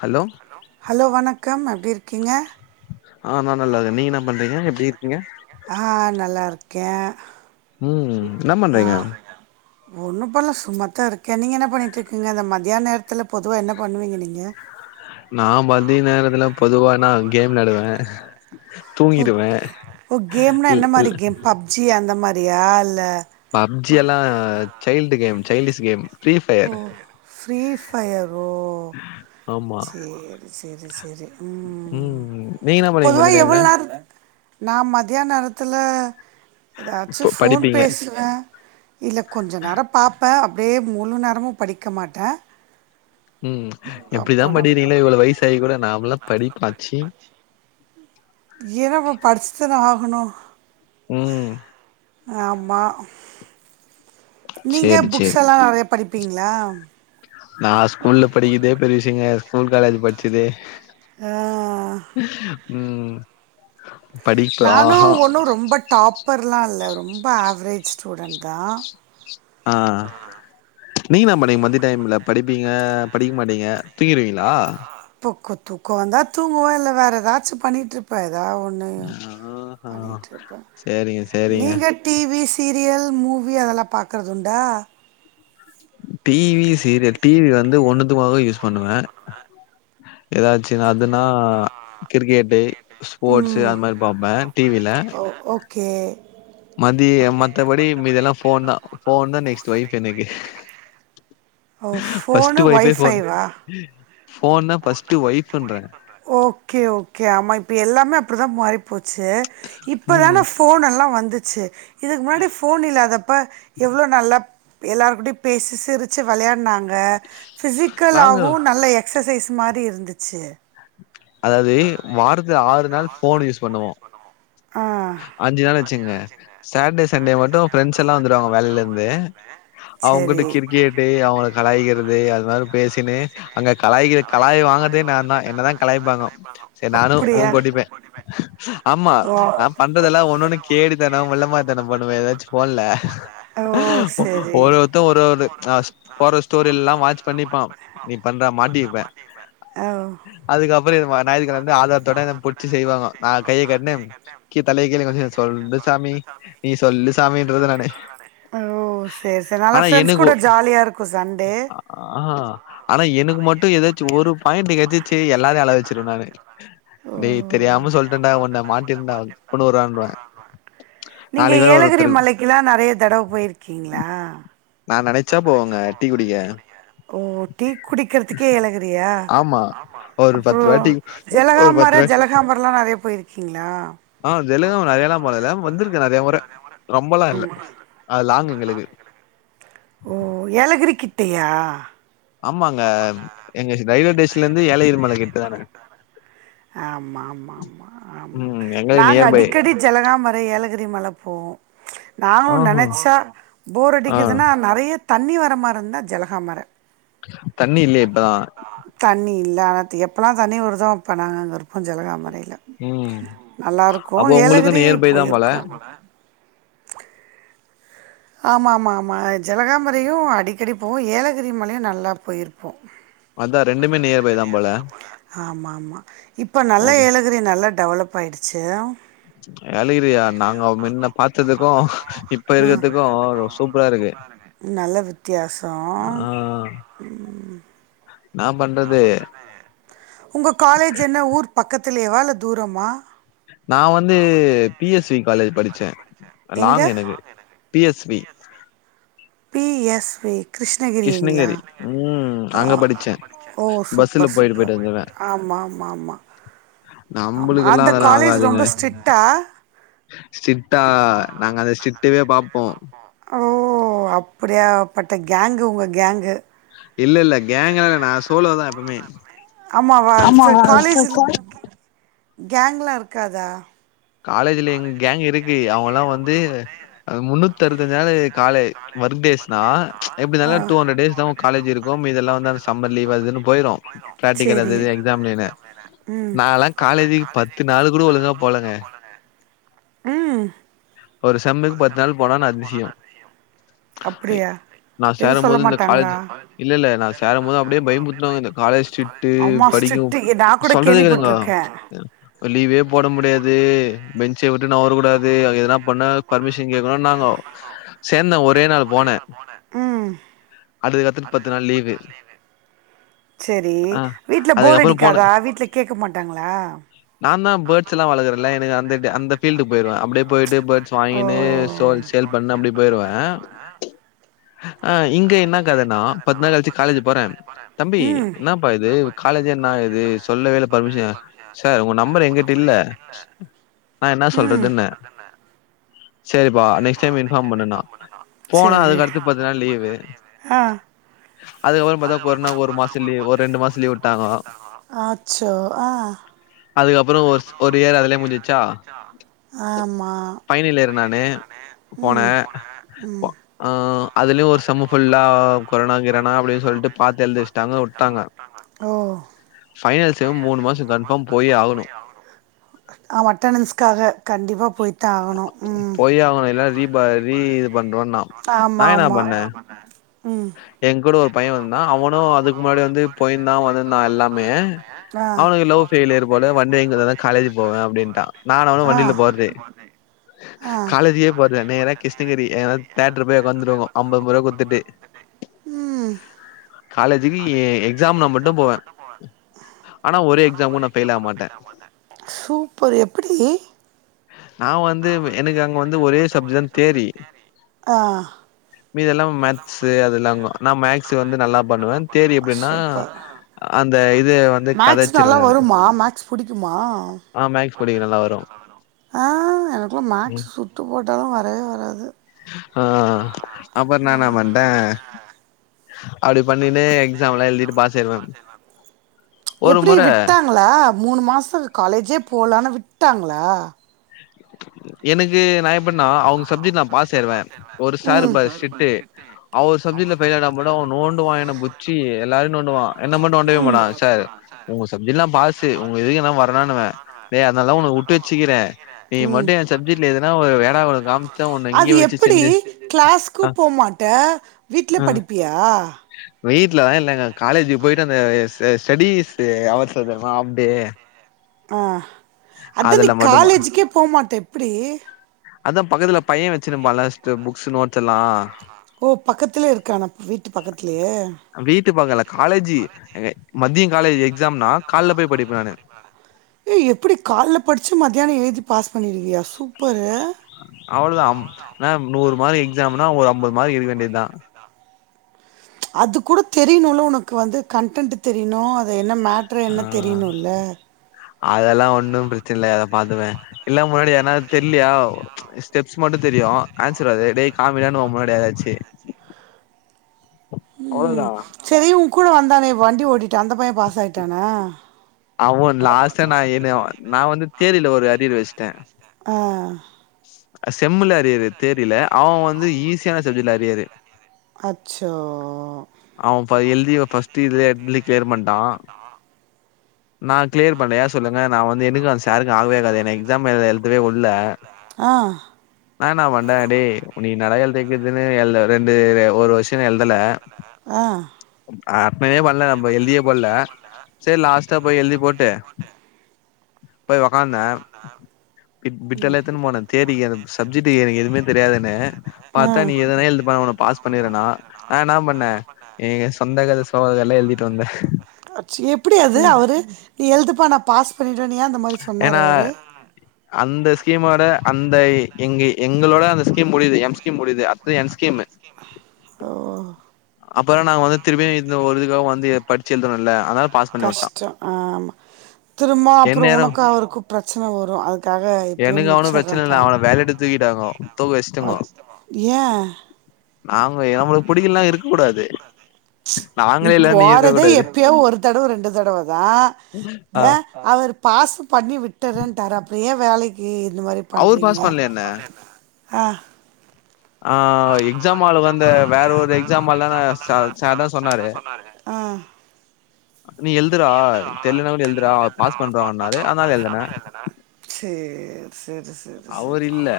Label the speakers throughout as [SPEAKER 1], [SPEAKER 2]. [SPEAKER 1] Hello
[SPEAKER 2] hello வணக்கம் எப்டிருக்கீங்க
[SPEAKER 1] ஆ நான் நல்லாருக்கேன் நீங்க என்ன பண்றீங்க எப்டிருக்கீங்க
[SPEAKER 2] ஆ நல்லாருக்கேன்
[SPEAKER 1] ம் என்ன பண்றீங்க
[SPEAKER 2] ஆன் ஒன்னும் பண்ணல சும்மாத்தா இருக்கேன் நீங்க என்ன பண்ணிகிட்டுருக்கீங்க இந்த மதியான நேரத்தில பொதுவா என்ன பண்ணுவீங்க நீங்க
[SPEAKER 1] நான் மதிய நேரத்துல பொதுவாானா கேம் வெளாடுவேன்
[SPEAKER 2] ஓ ஓ கேம்னா என்ன
[SPEAKER 1] இல்
[SPEAKER 2] மாரி
[SPEAKER 1] இல்
[SPEAKER 2] கேம் பப்ஜி அந்த மாரியா இல்ல
[SPEAKER 1] பப்ஜி எல்லா child game childish game free
[SPEAKER 2] ஓ
[SPEAKER 1] ஃபயர்
[SPEAKER 2] ஃப்ரீஃபயரோ
[SPEAKER 1] ஆமா
[SPEAKER 2] சே சேரி சேரி சேரி ம்
[SPEAKER 1] நீங்க என்ன பண்ணுவீங்க
[SPEAKER 2] பொதுவா
[SPEAKER 1] மதிய
[SPEAKER 2] எவ்ளோ
[SPEAKER 1] டைம்ல
[SPEAKER 2] நேரத் நா மதியா நேரத்துல ஏதாச்சு
[SPEAKER 1] ப
[SPEAKER 2] ஃபோன்
[SPEAKER 1] படிப்பீங்க
[SPEAKER 2] பேசுவேன் இல்ல கொஞ்ச நேரம் பாப்பே அப்டியே முழு நேரமும் படிக்க மாட்டேன்
[SPEAKER 1] ம்
[SPEAKER 2] அப்போ
[SPEAKER 1] எப்டிதான்
[SPEAKER 2] நான்
[SPEAKER 1] படிறீங்களோ இவ்ளோ வயசாகி கூட நாமல்லா படிப்பா ச்சீ
[SPEAKER 2] ஏன்னா இப்ப படிச்சுதானே ஆகுணும்
[SPEAKER 1] ம்
[SPEAKER 2] ஆமா நீங்க
[SPEAKER 1] சேரி சேரி
[SPEAKER 2] புக்ஸல்லாம் நெறைய படிப்பீங்களா
[SPEAKER 1] நான் ஸ்கூல்ல படிக்கதே பெரியவிசயங்க ஸ்கூல் காலேஜ் படிச்சது
[SPEAKER 2] ஆ,
[SPEAKER 1] ம் படிப்பு
[SPEAKER 2] நானு
[SPEAKER 1] ஆஹா
[SPEAKER 2] ஒன்னும் ரொம்ப டாப்பர்லா இல்ல ரொம்ப ஆவரேஜ் ஸ்டூடண்ட் தான்
[SPEAKER 1] ஆ நீங்க என்ன பண்ணுவீங்க மத்திய டைம்ல படிப்பீங்க படிக்க மாட்டீங்க தூங்கிருவீங்களா
[SPEAKER 2] பொக்க தூக்கம் வந்தா தூங்குவேன் இல்ல வேற ஏதாச்சு பண்ணிட்டு இருப்ப ஏதா ஒன் ண்ணு
[SPEAKER 1] ஆஹா
[SPEAKER 2] பண்ணிட்ருப்பேன்
[SPEAKER 1] சேரிங்க சேரிங்க
[SPEAKER 2] நீங்க டிவி சீரியல் மூவி அதெல்லா பாக்கறதுண்டா
[SPEAKER 1] டிவி சீரியல் டிவி வந்து ஒண்ணுதுக்கமா யூஸ் பண்ணுவேன் ஏதாச்சு அதுனா கிரிக்கெட்டு ஸ்போர்ட்ஷூ
[SPEAKER 2] ம்
[SPEAKER 1] அது மாரி பாப்பன்
[SPEAKER 2] ஓ ஓகே
[SPEAKER 1] மதிய மத்தபடி மீதியெல்லாம் போன் தான் போன் தா நெக்ஸ்ட் வைஃப் எனக்கு
[SPEAKER 2] ஓ ஃபோனு
[SPEAKER 1] ஃப்ஸ்ட்டு ஒய்ஃபே ஃபோன்
[SPEAKER 2] ஒய்ஃபைவா
[SPEAKER 1] ஃபோன் தா ஃப்ஸ்ட்டு ஒய்ஃப்ன்ற
[SPEAKER 2] ஓகே ஓகே ஆமா இப்ப எல்லாமே அப்படிதா மாறி போச்சு
[SPEAKER 1] ம்
[SPEAKER 2] இப்பதான ஃபோனெல்லா வந்துச்சு இதுக்கு முன்னாடி ஃபோன் இல்லாதப்ப எவ்ளோ நல்லா எல்லாருகூடயு பேசி சிரிச்சு விளையாடுனாங்க
[SPEAKER 1] நாங்க
[SPEAKER 2] பிசிக்கலாவு நல்ல எ எக்ஸசைஸ் மாரி இருந்துச்சு
[SPEAKER 1] அதது வாரத்துல ஆறு நாள் ஓபோன் யூஸ் பண்ணுவோ
[SPEAKER 2] ஆ.
[SPEAKER 1] அஞ்சு நாள் வச்சுங்க சட்டடே சண்டே மட்டு ஃப்ரெண்ட்ஸ் எல்லா வந்துருவாங்க வேலைலந்நு அவங்கிட்ட
[SPEAKER 2] சரி.
[SPEAKER 1] கிரிக்கெட்டு அவங்க கலாயாக்கிறது அது மாரி பேசின்னு அங்க கலாய்க்கு கலாய் வாங்கறதே நாந்தா என்னதா கலாய்ப்பாங்க சேரி நானு உ
[SPEAKER 2] அப்படியா?
[SPEAKER 1] கொட்டிப்பே ஆம்மா
[SPEAKER 2] ஓ!
[SPEAKER 1] நா பண்றதெல்லா ஒன்னு ஒண்ணு கேடித்தனோ மொள்ளமாறிதனோ பண்ணுவே ஏதாச்சு ஃபோன்ல
[SPEAKER 2] ஓ!
[SPEAKER 1] ஒரு
[SPEAKER 2] சரி.
[SPEAKER 1] ஒருத்த ஒரு ஒரு ஆ போற ஸ்டோரில்லா வாட்ச் பண்ணிப்பா நீ பண்ற மாட்டிருப்ப
[SPEAKER 2] அவ்
[SPEAKER 1] அதுக்கப்பறோ நாயகந்து ஆதாரத்தோட என்ன புடிச்சு செய்வாங்க நா கையை கட்ன்னு கீ தலை கீழ கொஞ்சோ சொல்லு சாமி நீ சொல்லு சாமின்றது நானு
[SPEAKER 2] ஓ சரி சரி நல்லா
[SPEAKER 1] ஆனா
[SPEAKER 2] ஃப்ரெண்ட்ஸ்
[SPEAKER 1] எனக்கு
[SPEAKER 2] கூட ஜாலியா இருக்கு சண்டே
[SPEAKER 1] ஆ ஆனா எனக்கு மட்டு எதாச்சு ஒரு பாய்ண்டு கெட்ச்சுச்சி எல்லாரையு அழ வச்சு சிருவ நானு
[SPEAKER 2] ஓ
[SPEAKER 1] டேய் தெரியாம சொல்ட டா உன்ன மாட்டிருந்தா கூட வருவான்வ‌ நாளைக்கு வேற ஒருத்தரு
[SPEAKER 2] இதா நெறைய தடவ போய்ருக்கீங்ளா
[SPEAKER 1] நா நெனச்சா போவங்க டி
[SPEAKER 2] ஓ டீ குடிக்கிறதுக்கே ஏழகிறியா
[SPEAKER 1] ஆமா ஒரு பத்து ரூவா
[SPEAKER 2] அப்பறோம்
[SPEAKER 1] டீ ஒரு பத்து
[SPEAKER 2] ஜலகாம்பர
[SPEAKER 1] ரூவா
[SPEAKER 2] ஜெலகாம்பரோல்லா நெறைய போய்ருக்கீங்ளா
[SPEAKER 1] ஆ ஜெலங்காம நெறையலா போனதுல்ல வந்திருக்க நெறைய முறை ரொம்பல்லா இல்ல அது லாங்கு எங்களுக்கு
[SPEAKER 2] ஓ ஏலகிரி கிட்டையா
[SPEAKER 1] ஆமாங்க எங்க ரயில்வே ஸ்டேஷன்ல இருந்து ஏழகிரி மல கிட்ட தான
[SPEAKER 2] ஆமாமா ஆமாமா ஆமா
[SPEAKER 1] ம் எங்களுக்கு
[SPEAKER 2] நாங்க
[SPEAKER 1] நியர்பை
[SPEAKER 2] அடிக்கடி ஜலகாமரை ஏலகிரி மல போவோ நாங்களு‌
[SPEAKER 1] ஆஹா
[SPEAKER 2] நெனச்சா‌ போர்
[SPEAKER 1] ஆ
[SPEAKER 2] அடிக்குதுன்னா நறைய தண்ணி வர மாறிந்தா ஜலகாமர
[SPEAKER 1] தண்ணி இல்லையே இப்பதா
[SPEAKER 2] தண்ணி இல்ல ஆனா எப்பல்லா தண்ணி வருதோ அப்ப நாங்க அங்க இருப்போ ஜலகாமரைல
[SPEAKER 1] ம்
[SPEAKER 2] நல்லா இருக்கு
[SPEAKER 1] அப்போ உங்களுக்கு
[SPEAKER 2] ஏலகிரி
[SPEAKER 1] நியர்பை தா போல
[SPEAKER 2] போய்ருக்கோ ஆமாமாமா ஆமா ஜலகாம்பரையு அடிக்கடி போவோ ஏலகிரி மலையு நல்லா போயிருப்போ
[SPEAKER 1] அதா ரெண்டுமே நியர்பை தா போல
[SPEAKER 2] ஆமா ஆமா இப்ப நல்ல
[SPEAKER 1] ஓகே
[SPEAKER 2] ஏலகிரி நல்லா டெவலப் பாய்டுச்சு
[SPEAKER 1] எழகிரியா நாங்க மின்ன பாத்ததுக்கு இப்ப இருக்கதுக்
[SPEAKER 2] நல்ல வித்தியாசோ
[SPEAKER 1] ஆ
[SPEAKER 2] ம்
[SPEAKER 1] என்னா பண்றது
[SPEAKER 2] உங்க காலேஜ் என்ன ஊர் பக்கத்திலேவா இல்ல தூரமா
[SPEAKER 1] நா வந்து பிஎஸ்வி காலேஜ் படிச்ச
[SPEAKER 2] எங்க
[SPEAKER 1] லாங்கு எனக்கு பிஎஸ்வி
[SPEAKER 2] பிஎஸ்வி கிருஷ்ணகிரிங்ளா
[SPEAKER 1] கிருஷ்ணகிரி ம்
[SPEAKER 2] ஆ
[SPEAKER 1] அங்க படிச்சே
[SPEAKER 2] ஓ
[SPEAKER 1] பஸ்ல
[SPEAKER 2] சூப்பர்
[SPEAKER 1] போயிட்டு
[SPEAKER 2] சூப்பர்‌
[SPEAKER 1] போயிட்டு வந்துருவே
[SPEAKER 2] ஆமாமாமா ஆமா
[SPEAKER 1] நம்பளுக்கெல்லா
[SPEAKER 2] அந்த
[SPEAKER 1] அதெல்லா
[SPEAKER 2] காலேஜ் ரொம்ப ஸ்ட்ரிட்டா
[SPEAKER 1] ஸ்டிரிட்டா நாங்க அத ஸ்டிட்டவே பாப்போ
[SPEAKER 2] ஓ அப்டியாப்பட்ட கேங்கு உங்க கேங்கு
[SPEAKER 1] இல்ல இல்ல கேங்கல இல்ல நான் சோலோதான் எப்பமே
[SPEAKER 2] ஆமா வா சரி
[SPEAKER 1] இப்ப
[SPEAKER 2] காலேஜில
[SPEAKER 1] கா
[SPEAKER 2] கேங்லாம் இருக்காதா
[SPEAKER 1] காலேஜ்ல எங்க கேங் இருக்கு அவங்க எல்லாம் வந்து முன்னூத்தி அறுத்தஞ்சு நாளு காலேஜ் ஒர்க் டேஸ்னா
[SPEAKER 2] ஆ
[SPEAKER 1] எப்டினாலும் டூ ஹன்ரட் டேஸ்தா காலேஜ் இருக்கும் மீதில்லாம் வந்து அந்த சம்மர் லீவ் அது இதுன்னு போயிரும் பிராக்டிக்கல்
[SPEAKER 2] சரி
[SPEAKER 1] அது இது எக்ஸாம் அப்டினு
[SPEAKER 2] ம்
[SPEAKER 1] நாலாம் காலேஜுக்கு பத்து நாள் கூட ஒழுங்கா போலங்க
[SPEAKER 2] ம்
[SPEAKER 1] ஒரு செம்முக்கு பத்து நாள் போனா நா அதிசயம்
[SPEAKER 2] அப்டியா
[SPEAKER 1] நான் சேரும் போது இந்த காலேஜ் இல்ல இல்ல நான் சேரும் போது அப்டியே பயம்முருத்துவாங்க இந்த காலேஜ் ஸ்ட்ரிக்ட் டு
[SPEAKER 2] அம்மா
[SPEAKER 1] படிக்கும்
[SPEAKER 2] ஸ்ட்ரிக்ட்டு நான் கூட சொன்னாங்க
[SPEAKER 1] சொல்றதே கேளுங்க
[SPEAKER 2] கேள்விப்பட்டிருக்கேன்
[SPEAKER 1] இப்ப லீவே போட முடியாது பெஞ்ச விட்டு நவரக்கூடாது எதுனா
[SPEAKER 2] அங்க யாராவது பெர்மிஸ்ஸின் கேட்டு வந்தாகணும் சரி நா ஒரே நாள் போனே உம்
[SPEAKER 1] அடு கத்துட்டு பத்து நாள் லீவு
[SPEAKER 2] சரி
[SPEAKER 1] ஆ.
[SPEAKER 2] வீட்டுல போர்
[SPEAKER 1] அதுக்கப்புறம் போனேன்.
[SPEAKER 2] அடிக்காதா வீட்டுல கேட்க மாட்டாங்களா
[SPEAKER 1] நான் தான் பேட்ஸ் எல்லாம் வலக்கறல எனக்கு அந்த அந்த ஃபீல்ட் க்கு போயிடுவேன் அப்படியே போயிட்டு பேர்ட்
[SPEAKER 2] ஓ
[SPEAKER 1] வாங்கின்னு சோல் சேல் பண்ண அப்டி போயிருவேன் ஆ இங்க என்னக்கதனா பத்து நாள் கழிச்சி காலேஜ் போறேன் தம்பி
[SPEAKER 2] ம்
[SPEAKER 1] என்ன பா இது காலேஜ் என்ன இது சொல்லவே இல்ல பர்மிஷன் சார் உங்க நம்பர் எங்கிட்ட இல்ல நா என்ன
[SPEAKER 2] ம்
[SPEAKER 1] சொல்றதுன்னே சரிப்பா நெக்ஸ்ட் டைம் இன்ஃபாம் பண்ணு னா போனா
[SPEAKER 2] சரி
[SPEAKER 1] அதுக்கடுத்து பத்து நாள் லீவு
[SPEAKER 2] ஆ
[SPEAKER 1] அதுக்கப்புறம் பாத்தா கொரோனா ஒரு மாசம் லீவ் ஒரு ரெண்டு மாசம் லீவ் விட்டாங்கோ
[SPEAKER 2] ஆச்சோ ஆ
[SPEAKER 1] அதுக்கப்புறம் ஒரு ஸ் ஒரு இயர் அதுலயே முடிஞ்சிச்சா
[SPEAKER 2] ஆமா
[SPEAKER 1] ஃபைனலியர் நானு போனே
[SPEAKER 2] ம் போனேன். ம்
[SPEAKER 1] அதுலயும் ஒரு செம் ஃபுல்லா கொரனா கிறானா அப்டின்னு சொல்லிட்டு பாத்து எழுத வச்சிட்டாங்க உட்டாங்க
[SPEAKER 2] ஓ
[SPEAKER 1] ஃபைனல் செம் மூணு மாசம் கன்பாம் போயே ஆகணும்
[SPEAKER 2] அவ அட்டண்டன்ஸ்க்காக கண்டிப்பா போய் தான் ஆகணும் ம்
[SPEAKER 1] போயே ஆவணும் இல்லனா ரீ ப ரீ இது பண்றவ நா
[SPEAKER 2] வரணும்னு ஆமா
[SPEAKER 1] நான் என்ன
[SPEAKER 2] ஆமா
[SPEAKER 1] பண்ணேன்
[SPEAKER 2] கல்யாணம் ம்
[SPEAKER 1] எ கூட
[SPEAKER 2] இன்னும்
[SPEAKER 1] ஒரு பையன் வந்தா அவனும் அதுக்கு முன்னாடி வந்து போயிருந்தான் வந்திருந்தான் எல்லாமே
[SPEAKER 2] ஆ
[SPEAKER 1] அவனுக்கு லவ்ஃபெலியர் போல வண்டி வாங்கி தந்தாதா காலேஜ் போவேன் அப்படின்ட்டான் நானு அவுனு
[SPEAKER 2] ஆ
[SPEAKER 1] வண்டியில
[SPEAKER 2] நானும்
[SPEAKER 1] போறது
[SPEAKER 2] போனேன். ஆ
[SPEAKER 1] காலேஜே போறல நேர கிருஷ்ணகிரி ஏது தேட்டரு போய் ஒக்காந்துருவோ ஐம்பது ரூபா கொத்துட்டு
[SPEAKER 2] ம்
[SPEAKER 1] காலேஜுக்கு
[SPEAKER 2] காலேஜ் க்கு
[SPEAKER 1] எக்ஸாம்னா
[SPEAKER 2] எக்ஸாம் னா
[SPEAKER 1] போவேன்
[SPEAKER 2] மட்டும் போவன் ஆனா ஒரு எக்ஸாம் கூட பெயில் ஆக மாட்டேன் சூப்பர் எப்டி
[SPEAKER 1] நான் வந்து எனக்கு அங்க வந்து ஒரே சப்ஜ தான் தேறி
[SPEAKER 2] ஆ
[SPEAKER 1] மீதுல்லாம மக்ஸ் அது எல்லாங்க நான் மேக்ஸ் வந்து நல்லா பண்ணுவேன் தேரி எப்டின்னா
[SPEAKER 2] சூப்பர்
[SPEAKER 1] அந்த இது வந்து
[SPEAKER 2] மேக்ஸ் நல்லா
[SPEAKER 1] கதைச்சிருவெ நானு
[SPEAKER 2] வருமா மேக்ஸ் புடிக்குமா
[SPEAKER 1] ஆ மேக்ஸ் படிக்க நல்லா வரும்
[SPEAKER 2] ஆ எனக்கு லாம் மேக்ஸ் சுத்து போட்டாலு வரவே வராது
[SPEAKER 1] ஆ அப்புறோ நா என்ன பண்ட்டே அப்டி பண்ணினே எக்ஸாம் எல்லா எழுதிட்டு பாஸ் ஆயிருவே ஒரு முறை
[SPEAKER 2] உங்கள மூணு மாசத்துக்கு காலேஜே போலானு விட்டாங்களா
[SPEAKER 1] எனக்கு நா எப்டினா அவுங்க சப்ஜெக்ட் நா பாஸ் ஆயிடுவே ஒரு சார் இருப்பாரு ஸ்ட்ரிட்டு அவர் சப்ஜெக்ட்ல பெய்ல் ஆனா மட்டு அவன் நோண்டுவான் என்ன புச்சி எல்லாரையு நோண்டுவான் என்ன மட்டு நோண்டவே மாட்டான் சார் உங்க சப்ஜெக்ட் எல்லா பாசு உங்க இதுக்கு நா வரனானுவன் டேய் அதனால தா ஒன்னை விட்டு வச்சுக்கிறேன் நீ
[SPEAKER 2] ம்
[SPEAKER 1] மட்டு என் சப்ஜெட்டுல எதுனா ஒரு ஏடா கூடோ கா
[SPEAKER 2] அது எப்டி கிளாஸ்க்கு
[SPEAKER 1] ஆ
[SPEAKER 2] போமாட்ட வீட்ல
[SPEAKER 1] ஆ
[SPEAKER 2] படிப்பியா
[SPEAKER 1] வீட்லலா இல்லங்க காலேஜக்கு போயிட்டு அந்த ஸ்டெடிஸு ஹவர்ஸ் வரு தெரியுமா ஆஃப் டே
[SPEAKER 2] ஆ அதா நீ
[SPEAKER 1] அதுல மட்டுமா
[SPEAKER 2] காலேஜுக்கே போமாட்டே எப்டி
[SPEAKER 1] அதா பக்கத்துல பையென் வச்சுருப்பான்ல ஃபர்ஸ்ட்டு புக்ஸு நோட்ஸ் எல்லா
[SPEAKER 2] ஓ பக்கத்துலயே இருக்கானா வீட்டு பக்கத்துலயே
[SPEAKER 1] வீட்டு பக்கம் இல்ல காலேஜு எங்க மத்தியோம் காலேஜ் எக்ஸாம்னா கால்ல போய் படிப்பே நானு
[SPEAKER 2] ஏய் எப்டி கால்ல படிச்சி மத்தியானோ எழுதி பாஸ் பண்ணிருவியா சூப்பரு
[SPEAKER 1] அவ்ளோதா என்ன நூறு மார்க் எக்ஸாம்னா ஒரு அம்பது மார்க் எடுக்க வேண்டியதா
[SPEAKER 2] அதுக்கூட தெரியணும்ல உனக்கு வந்து கன்டென்ட் தெரியணு அது என்ன மேட்
[SPEAKER 1] ஆ அதெல்லா ஒன்னு பிரச்சனை இல்ல அத பாத்துபே இல்ல முன்னாடி யார்னாலு தெரிலயா ஸ்டெப்ஸ் மட்டு தெரியு ஆன்சர் வருது டேய் காமிடானு ஓன் முன்னாடி எதாச்சு
[SPEAKER 2] ம் சேரி உன் கூட வந்தானே வண்டி ஓட்டிட்டு அந்த பையென் பாஸ் ஆயிட்டானா
[SPEAKER 1] அவன் லாஸ்டா நா என்ன நா வந்து தியரில்ல ஒரு அரியர் வச்சுட்டே
[SPEAKER 2] ஆ
[SPEAKER 1] அது செம்முல அரியரு தியரில அவன்‌ வந்து ஈஸியான சப்ஜெட்ல அரியரு
[SPEAKER 2] அச்சோ
[SPEAKER 1] அவன் பாதி எழுதி ஃபர்ஸ்ட்டு இதுலயே [unintelligible] கிளியர் பண்ணிட்டான் நான் கிளியர் பண்ணல ஏன் சொல்லுங்க நா வந்து எனக்கு அந்த சாருக்கு ஆகவே ஆகாது என்னை எக்ஸாம் ஹால்ல எழ்தவே உட்ல
[SPEAKER 2] ஆ
[SPEAKER 1] நான் என்ன பண்ட்டே டேய் நீ என்னடா எழ்தி வக்கிர்துனு எழ்த ரெண்டு ஒரு வர்ஷோ நீ எழ்தல
[SPEAKER 2] ஆ
[SPEAKER 1] அது அட்னனே பண்ணல நம்ப எழ்தியே போட்ல செரி லாஸ் சரி போய் எழுதி போட்டு போய் ஒக்காந்தே பிட்
[SPEAKER 2] ம்
[SPEAKER 1] பிட்டெல்லா எத்துனு போனே தியரி அந்த சப்ஜெக்டுகு எனக்கு எதுவுமே தெரியாதுனு பாத்தா நீ எதனா
[SPEAKER 2] ஆ
[SPEAKER 1] எழுதுப்பா உன்ன பாஸ் பண்ணிற நா நா என்ன பண்ணே எங்க சொந்த கத சோக கதல்லா எழ்திட்டு வந்தேன்
[SPEAKER 2] எப்டி அது அவரு நீ எழுதுப்பா நா பாஸ் பண்ணிட்றேனு ஏன் அந்த மா
[SPEAKER 1] ஏன்னா அந்த ஸ்கீமோட அந்த எங்க எங்களோட அந்த ஸ்கீம் முடியுது எம் ஸ்கீம் முடியுது அத்தது என் ஸ்கீமு
[SPEAKER 2] ஓ
[SPEAKER 1] அப்பனா நாங்க வந்து திரும்பியு இந்த‌ ஒரு இதுக்காக வந்து படிச்சு எழுதணுல்ல அதனால பாஸ் பண்ணி வுட்டா
[SPEAKER 2] கஷ்டோ ஆமா திரும்ப அப்பறோ
[SPEAKER 1] எந்நேரோ
[SPEAKER 2] உனக்கு அவருக்கு பிரச்சனை வரு அதுக்காக இப்பபே
[SPEAKER 1] எனக்கு அவனு பிரச்சன இல்ல
[SPEAKER 2] முடிச்சிறேப்பா
[SPEAKER 1] அவன வேலையட்டு தூக்கிட்டாங்கோ
[SPEAKER 2] ஏன்
[SPEAKER 1] ஆமுங்கோ நம்ளுக்கு பிடிக்கல்லனா இருக்க கூடாது
[SPEAKER 2] நீ
[SPEAKER 1] நாங்களே இல்ல இருக்க
[SPEAKER 2] போறதே
[SPEAKER 1] கூடாது
[SPEAKER 2] எப்பயோ ஒரு தடவ ரெண்டு தடவ தா ஆ அவரு பாசு பண்ணி விட்டுறேன்ட்டாரு அப்பறோ ஏன் வேலைக்கு இந்த மாரி
[SPEAKER 1] அவரு
[SPEAKER 2] பண்றீங்க
[SPEAKER 1] பாஸ் பண்ல என்ன
[SPEAKER 2] ஆ
[SPEAKER 1] ஆ எக்ஸாம் ஹாலுக்கு வந்த வேற ஒரு எக்ஸாம் ஹாலுக்கான சா சார் தா சொன்னாரு
[SPEAKER 2] ஆ
[SPEAKER 1] நீ எழுதுறா தெர்லனா கூட எழுதுறா பாஸ் பண்றோனாரு அதனால எழுதுனே
[SPEAKER 2] சேர் சேர் சேர்
[SPEAKER 1] அவரு
[SPEAKER 2] சேர்
[SPEAKER 1] இல்ல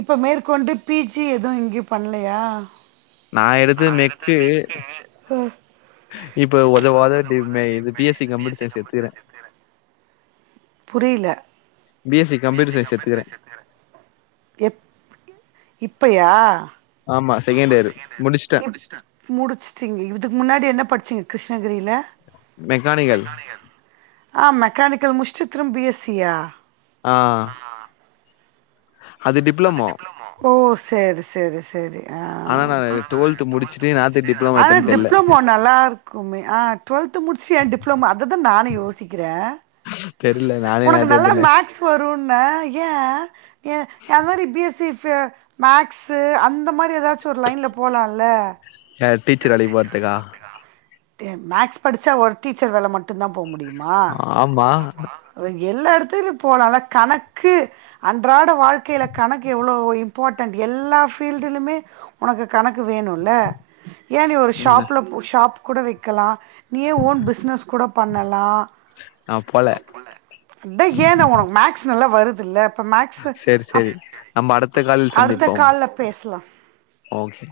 [SPEAKER 2] இப்ப மேற்கொண்டு பி ஜி எவு இங்க பண்லயா
[SPEAKER 1] நா எடுத்தது மெக்கு
[SPEAKER 2] அஹ்,
[SPEAKER 1] இப்ப உதவாத டி மே இது B S C computer science எத்துக்கிறே
[SPEAKER 2] புரில
[SPEAKER 1] B S C computer science எத்துக்கிறே
[SPEAKER 2] எப் இப்பயா
[SPEAKER 1] ஆமா செகண்ட் இயரு முடிச்டே
[SPEAKER 2] முடிச்சிட்டீங்க இதுக்கு ‌முன்னாடி என்ன படிசிங்க கிருஷ்ணகிரியில
[SPEAKER 1] மெக்கானிக்கல்
[SPEAKER 2] ஆ மெக்கானிக்கல் முடிச்சிட்டு திரும் பி எஸ் சியா
[SPEAKER 1] ஆ அது டிப்ளமோ
[SPEAKER 2] ஓ சேரி சேரி சேரி அ
[SPEAKER 1] ஆனா நா டுவெல்த் முடிச்சுட்டு என்னாத்துக்கு டிப்ளமோ
[SPEAKER 2] ஆன
[SPEAKER 1] எத்தேன்னு தெர்ல
[SPEAKER 2] டிப்ளமோ நல்லா இருக்குமே ஆ டுவெல்த்து முடிச்சியா டிப்ளமா அத தா நானு யோசிக்கிறே
[SPEAKER 1] தெர்ல நானே நேத்து [unintelligible]
[SPEAKER 2] மேக்ஸ் வருன்ன ஏ ஏ அது மாரி B S C if maths அந்த மாரி எதாச்சு ஒரு லைன்ல போலால
[SPEAKER 1] யார் டீச்சர் வேலைக்கு போறதுக்கா
[SPEAKER 2] டே மேக்ஸ் படிச்சா‌ ஒரு டீச்சர் வேல மட்டுதா போ முடிமா
[SPEAKER 1] ஆமா
[SPEAKER 2] எல்லா எடத்திலு போலால கணக்கு அன்றாட வாழ்க்கையில கணக்கு எவ்ளோ இம்பார்ட்டன்ட் எல்லா ஃபீல்டுலுமே ஒனக்கு கணக்கு வேணுல ஏ நீ ஒரு
[SPEAKER 1] ம்
[SPEAKER 2] ஷாப்ல ஷாப் கூட வெக்கலா நீயே ஓன் பிஸ்னஸ் கூட பண்ணலா
[SPEAKER 1] நா போல
[SPEAKER 2] அத்தா ஏ டா ஒனக்கு மேக்ஸ் நல்லா வருதில்ல இப்ப மேக்ஸு
[SPEAKER 1] சேரி
[SPEAKER 2] அப்
[SPEAKER 1] சேரி நம்ம அடுத்த காலில்
[SPEAKER 2] அடுத்த
[SPEAKER 1] சந்திப்போம்
[SPEAKER 2] கால்ல பேசுலா
[SPEAKER 1] ஓகே